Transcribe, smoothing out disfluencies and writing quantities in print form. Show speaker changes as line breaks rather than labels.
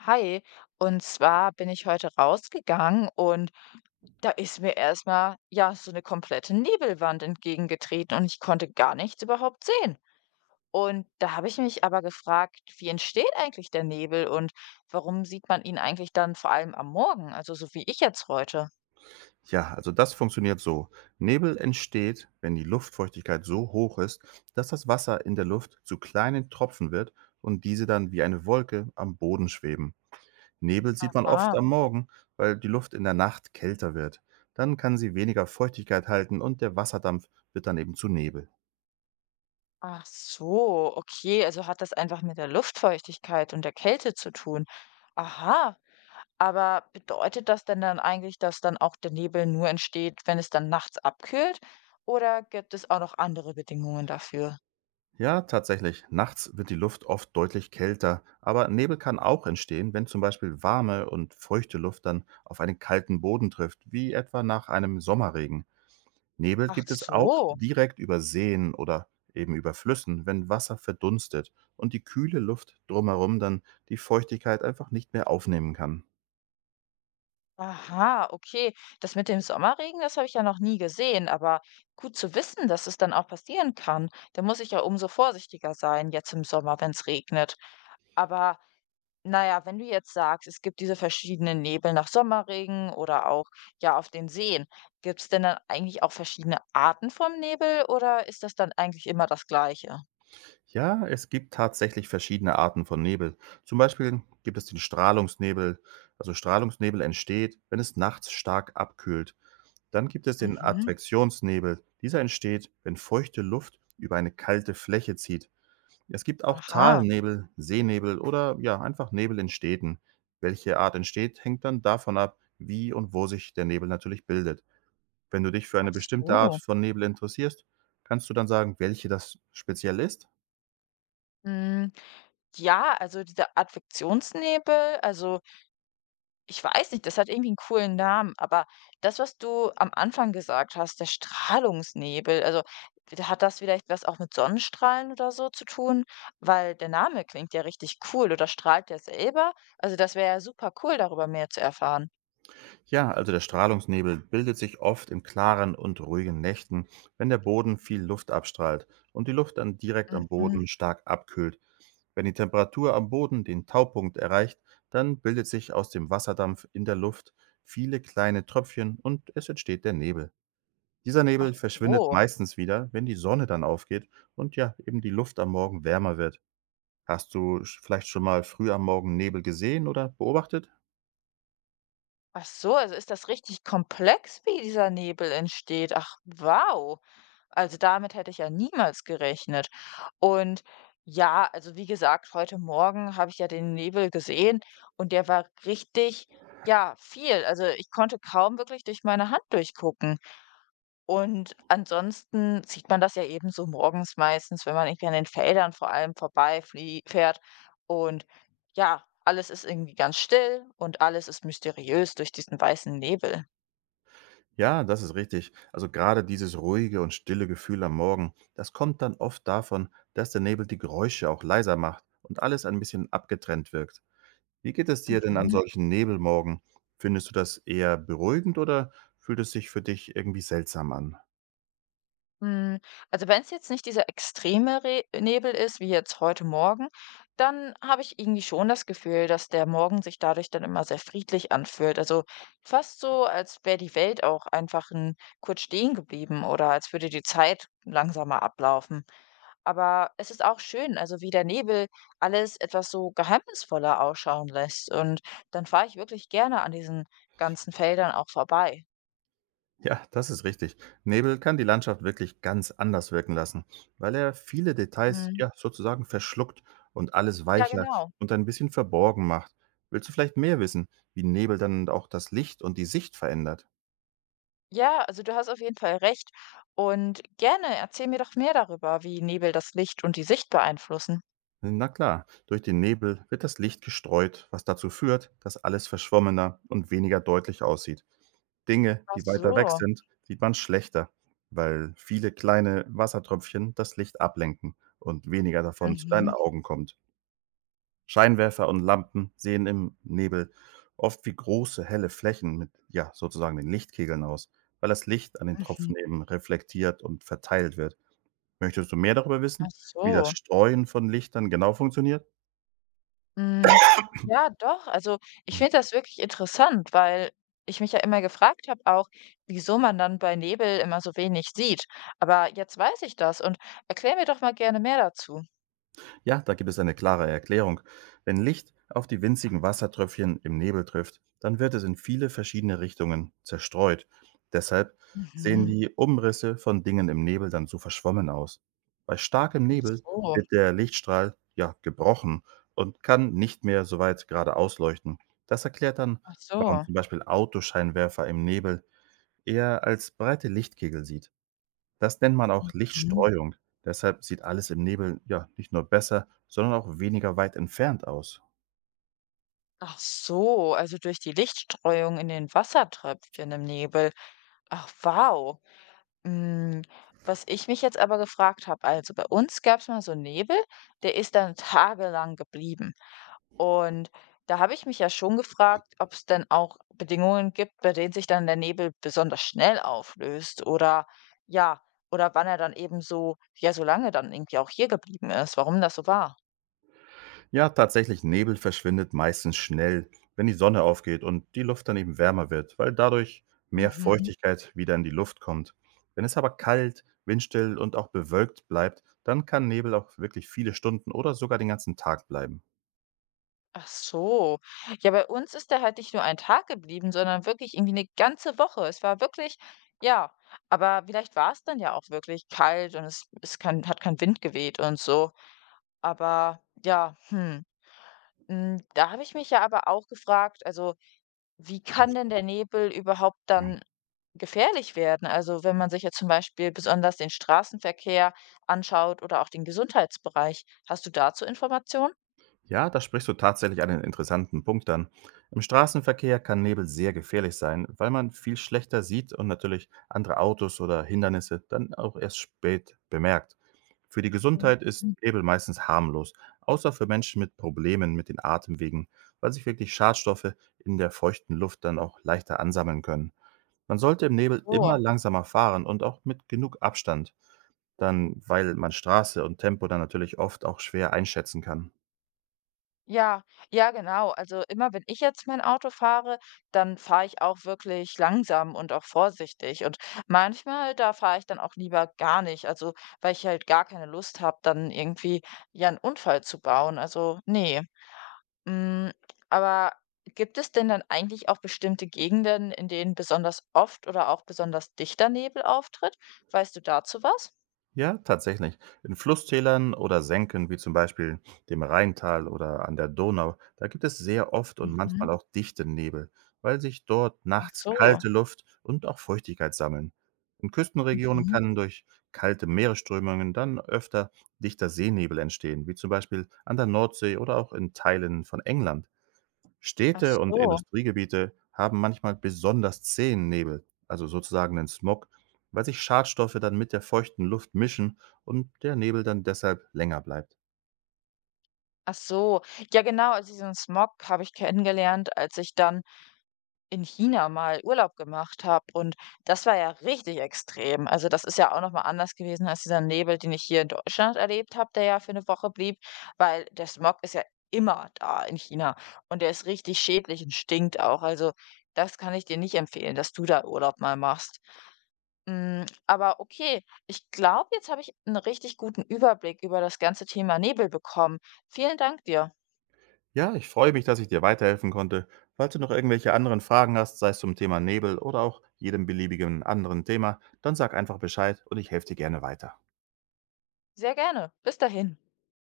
Hi, und zwar bin ich heute rausgegangen und da ist mir erstmal ja so eine komplette Nebelwand entgegengetreten und ich konnte gar nichts überhaupt sehen. Und da habe ich mich aber gefragt, wie entsteht eigentlich der Nebel und warum sieht man ihn eigentlich dann vor allem am Morgen, also so wie ich jetzt heute?
Ja, also das funktioniert so. Nebel entsteht, wenn die Luftfeuchtigkeit so hoch ist, dass das Wasser in der Luft zu kleinen Tropfen wird und diese dann wie eine Wolke am Boden schweben. Nebel sieht man oft
Ah,
am Morgen, weil die Luft in der Nacht kälter wird. Dann kann sie weniger Feuchtigkeit halten und der Wasserdampf wird dann eben zu Nebel.
ach so, okay, also hat das einfach mit der Luftfeuchtigkeit und der Kälte zu tun. Aha. Aber bedeutet das denn dann eigentlich, dass dann auch der Nebel nur entsteht, wenn es dann nachts abkühlt? Oder gibt es auch noch andere Bedingungen dafür?
Ja, tatsächlich, nachts wird die Luft oft deutlich kälter, aber Nebel kann auch entstehen, wenn zum Beispiel warme und feuchte Luft dann auf einen kalten Boden trifft, wie etwa nach einem Sommerregen. Nebel
Ach
gibt es auch
so,
direkt über Seen oder eben über Flüssen, wenn Wasser verdunstet und die kühle Luft drumherum dann die Feuchtigkeit einfach nicht mehr aufnehmen kann.
aha, okay. Das mit dem Sommerregen, das habe ich ja noch nie gesehen, aber gut zu wissen, dass es dann auch passieren kann. Da muss ich ja umso vorsichtiger sein, jetzt im Sommer, wenn es regnet. Aber na ja, wenn du jetzt sagst, es gibt diese verschiedenen Nebel nach Sommerregen oder auch, ja, auf den Seen. Gibt es denn dann eigentlich auch verschiedene Arten vom Nebel oder ist das dann eigentlich immer das Gleiche?
Ja, es gibt tatsächlich verschiedene Arten von Nebel. Zum Beispiel gibt es den Strahlungsnebel. Also Strahlungsnebel entsteht, wenn es nachts stark abkühlt. Dann gibt es den
Mhm.
Advektionsnebel. Dieser entsteht, wenn feuchte Luft über eine kalte Fläche zieht. Es gibt auch
Aha.
Talnebel, Seenebel oder ja, einfach Nebel in Städten. Welche Art entsteht, hängt dann davon ab, wie und wo sich der Nebel natürlich bildet. Wenn du dich für eine
Ach
bestimmte Art
so.
von Nebel interessierst, kannst du dann sagen, welche das speziell ist?
Hm, ja, also dieser Advektionsnebel, also ich weiß nicht, das hat irgendwie einen coolen Namen, aber das, was du am Anfang gesagt hast, der Strahlungsnebel, also, d hat das vielleicht was auch mit Sonnenstrahlen oder so zu tun? Weil der Name klingt ja richtig cool oder strahlt der selber? Also, das wäre ja super cool, darüber mehr zu erfahren.
Ja, also der Strahlungsnebel bildet sich oft in klaren und ruhigen Nächten, wenn der Boden viel Luft abstrahlt und die Luft dann direkt am
Mhm.
Boden stark abkühlt. Wenn die Temperatur am Boden den Taupunkt erreicht, dann bildet sich aus dem Wasserdampf in der Luft viele kleine Tröpfchen und es entsteht der Nebel. Dieser
Ach
Nebel verschwindet
so.
meistens wieder, wenn die Sonne dann aufgeht und ja, eben die Luft am Morgen wärmer wird. Hast du vielleicht schon mal früh am Morgen Nebel gesehen oder beobachtet?
Ach so, also, ist das richtig komplex, wie dieser Nebel entsteht? Ach, wow. Also, damit hätte ich ja niemals gerechnet. Und ja, also, wie gesagt, heute Morgen habe ich ja den Nebel gesehen und der war richtig, ja, viel. Also, ich konnte kaum wirklich durch meine Hand durchgucken. Und ansonsten sieht man das ja eben so morgens meistens, wenn man irgendwie an den Feldern vor allem vorbeiflie fährt. Und ja, alles ist irgendwie ganz still und alles ist mysteriös durch diesen weißen Nebel.
Ja, das ist richtig. Also gerade dieses ruhige und stille Gefühl am Morgen, das kommt dann oft davon, dass der Nebel die Geräusche auch leiser macht und alles ein bisschen abgetrennt wirkt. Wie geht es dir denn an
Mhm.
solchen Nebelmorgen? Findest du das eher beruhigend oder fühlt es sich für dich irgendwie seltsam an?
Hm, also wenn es jetzt nicht dieser extreme Re Nebel ist, wie jetzt heute Morgen, dann habe ich irgendwie schon das Gefühl, dass der Morgen sich dadurch dann immer sehr friedlich anfühlt. Also fast so, als wäre die Welt auch einfach ein kurz stehen geblieben oder als würde die Zeit langsamer ablaufen. Aber es ist auch schön, also wie der Nebel alles etwas so geheimnisvoller ausschauen lässt. Und dann fahre ich wirklich gerne an diesen ganzen Feldern auch vorbei.
Ja, das ist richtig. Nebel kann die Landschaft wirklich ganz anders wirken lassen, weil er viele Details
Mhm.
ja sozusagen verschluckt und alles
Ja,
weicher
genau.
und ein bisschen verborgen macht. Willst du vielleicht mehr wissen, wie Nebel dann auch das Licht und die Sicht verändert?
Ja, also du hast auf jeden Fall recht. Und gerne, erzähl mir doch mehr darüber, wie Nebel das Licht und die Sicht beeinflussen.
Na klar, durch den Nebel wird das Licht gestreut, was dazu führt, dass alles verschwommener und weniger deutlich aussieht. Dinge,
Ach
die weiter weg
so.
sind, sieht man schlechter, weil viele kleine Wassertröpfchen das Licht ablenken und weniger davon zu deinen
Mhm,
Augen kommt. Scheinwerfer und Lampen sehen im Nebel oft wie große, helle Flächen mit, ja, sozusagen den Lichtkegeln aus, weil das Licht an den
mhm.
Tropfen eben reflektiert und verteilt wird. Möchtest du mehr darüber
Ach
wissen, wie das
so.
Streuen von Lichtern genau funktioniert?
Hm, ja, doch. Also ich finde das wirklich interessant, weil ich mich ja immer gefragt habe auch, wieso man dann bei Nebel immer so wenig sieht. Aber jetzt weiß ich das und erklär mir doch mal gerne mehr dazu.
Ja, da gibt es eine klare Erklärung. Wenn Licht auf die winzigen Wassertröpfchen im Nebel trifft, dann wird es in viele verschiedene Richtungen zerstreut. Deshalb sehen
Mhm.
die Umrisse von Dingen im Nebel dann so verschwommen aus. Bei starkem
Ach
Nebel
so.
wird der Lichtstrahl ja gebrochen und kann nicht mehr so weit geradeaus leuchten. Das erklärt dann,
Ach
warum
so.
zum Beispiel Autoscheinwerfer im Nebel eher als breite Lichtkegel sieht. Das nennt man auch
Mhm.
Lichtstreuung. Deshalb sieht alles im Nebel, ja, nicht nur besser, sondern auch weniger weit entfernt aus.
Ach so, also durch die Lichtstreuung in den Wassertröpfchen im Nebel. Ach, wow. Mm, was ich mich jetzt aber gefragt habe, also bei uns gab es mal so einen Nebel, der ist dann tagelang geblieben. Und da habe ich mich ja schon gefragt, ob es denn auch Bedingungen gibt, bei denen sich dann der Nebel besonders schnell auflöst oder ja, oder wann er dann eben so, ja, so lange dann irgendwie auch hier geblieben ist, warum das so war.
Ja, tatsächlich, Nebel verschwindet meistens schnell, wenn die Sonne aufgeht und die Luft dann eben wärmer wird, weil dadurch mehr
Mhm.
Feuchtigkeit wieder in die Luft kommt. Wenn es aber kalt, windstill und auch bewölkt bleibt, dann kann Nebel auch wirklich viele Stunden oder sogar den ganzen Tag bleiben.
Ach so. Ja, bei uns ist der halt nicht nur ein Tag geblieben, sondern wirklich irgendwie eine ganze Woche. Es war wirklich, ja, aber vielleicht war es dann ja auch wirklich kalt und es es kann hat kein Wind geweht und so. Aber ja, hm, hm, da habe ich mich ja aber auch gefragt, also, wie kann denn der Nebel überhaupt dann gefährlich werden? Also, wenn man sich jetzt zum Beispiel besonders den Straßenverkehr anschaut oder auch den Gesundheitsbereich. Hast du dazu Informationen?
Ja, da sprichst du tatsächlich einen interessanten Punkt an. Im Straßenverkehr kann Nebel sehr gefährlich sein, weil man viel schlechter sieht und natürlich andere Autos oder Hindernisse dann auch erst spät bemerkt. Für die Gesundheit ist
Mhm.
Nebel meistens harmlos, außer für Menschen mit Problemen mit den Atemwegen, weil sich wirklich Schadstoffe in der feuchten Luft dann auch leichter ansammeln können. Man sollte im Nebel
So.
immer langsamer fahren und auch mit genug Abstand, dann weil man Straße und Tempo dann natürlich oft auch schwer einschätzen kann.
Ja, ja, genau. Also immer wenn ich jetzt mein Auto fahre, dann fahre ich auch wirklich langsam und auch vorsichtig. Und manchmal, da fahre ich dann auch lieber gar nicht. Also, weil ich halt gar keine Lust habe, dann irgendwie ja einen Unfall zu bauen. Also, nee. Mm, aber gibt es denn dann eigentlich auch bestimmte Gegenden, in denen besonders oft oder auch besonders dichter Nebel auftritt? Weißt du dazu was?
Ja, tatsächlich. In Flusstälern oder Senken, wie zum Beispiel dem Rheintal oder an der Donau, da gibt es sehr oft und
Mhm.
manchmal auch dichten Nebel, weil sich dort
Ach
nachts
so.
kalte Luft und auch Feuchtigkeit sammeln. In Küstenregionen
Mhm.
kann durch kalte Meeresströmungen dann öfter dichter Seenebel entstehen, wie zum Beispiel an der Nordsee oder auch in Teilen von England.
Ach
Städte und
so.
Industriegebiete haben manchmal besonders zähen Nebel, also sozusagen den Smog, weil sich Schadstoffe dann mit der feuchten Luft mischen und der Nebel dann deshalb länger bleibt.
Ach so. Ja genau, also diesen Smog habe ich kennengelernt, als ich dann in China mal Urlaub gemacht habe und das war ja richtig extrem. Also, das ist ja auch noch mal anders gewesen als dieser Nebel, den ich hier in Deutschland erlebt habe, der ja für eine Woche blieb, weil der Smog ist ja immer da in China und der ist richtig schädlich und stinkt auch. Also, das kann ich dir nicht empfehlen, dass du da Urlaub mal machst. Hm, aber okay, ich glaube, jetzt habe ich einen richtig guten Überblick über das ganze Thema Nebel bekommen. Vielen Dank dir.
Ja, ich freue mich, dass ich dir weiterhelfen konnte. Falls du noch irgendwelche anderen Fragen hast, sei es zum Thema Nebel oder auch jedem beliebigen anderen Thema, dann sag einfach Bescheid und ich helfe dir gerne weiter.
Sehr gerne. Bis dahin.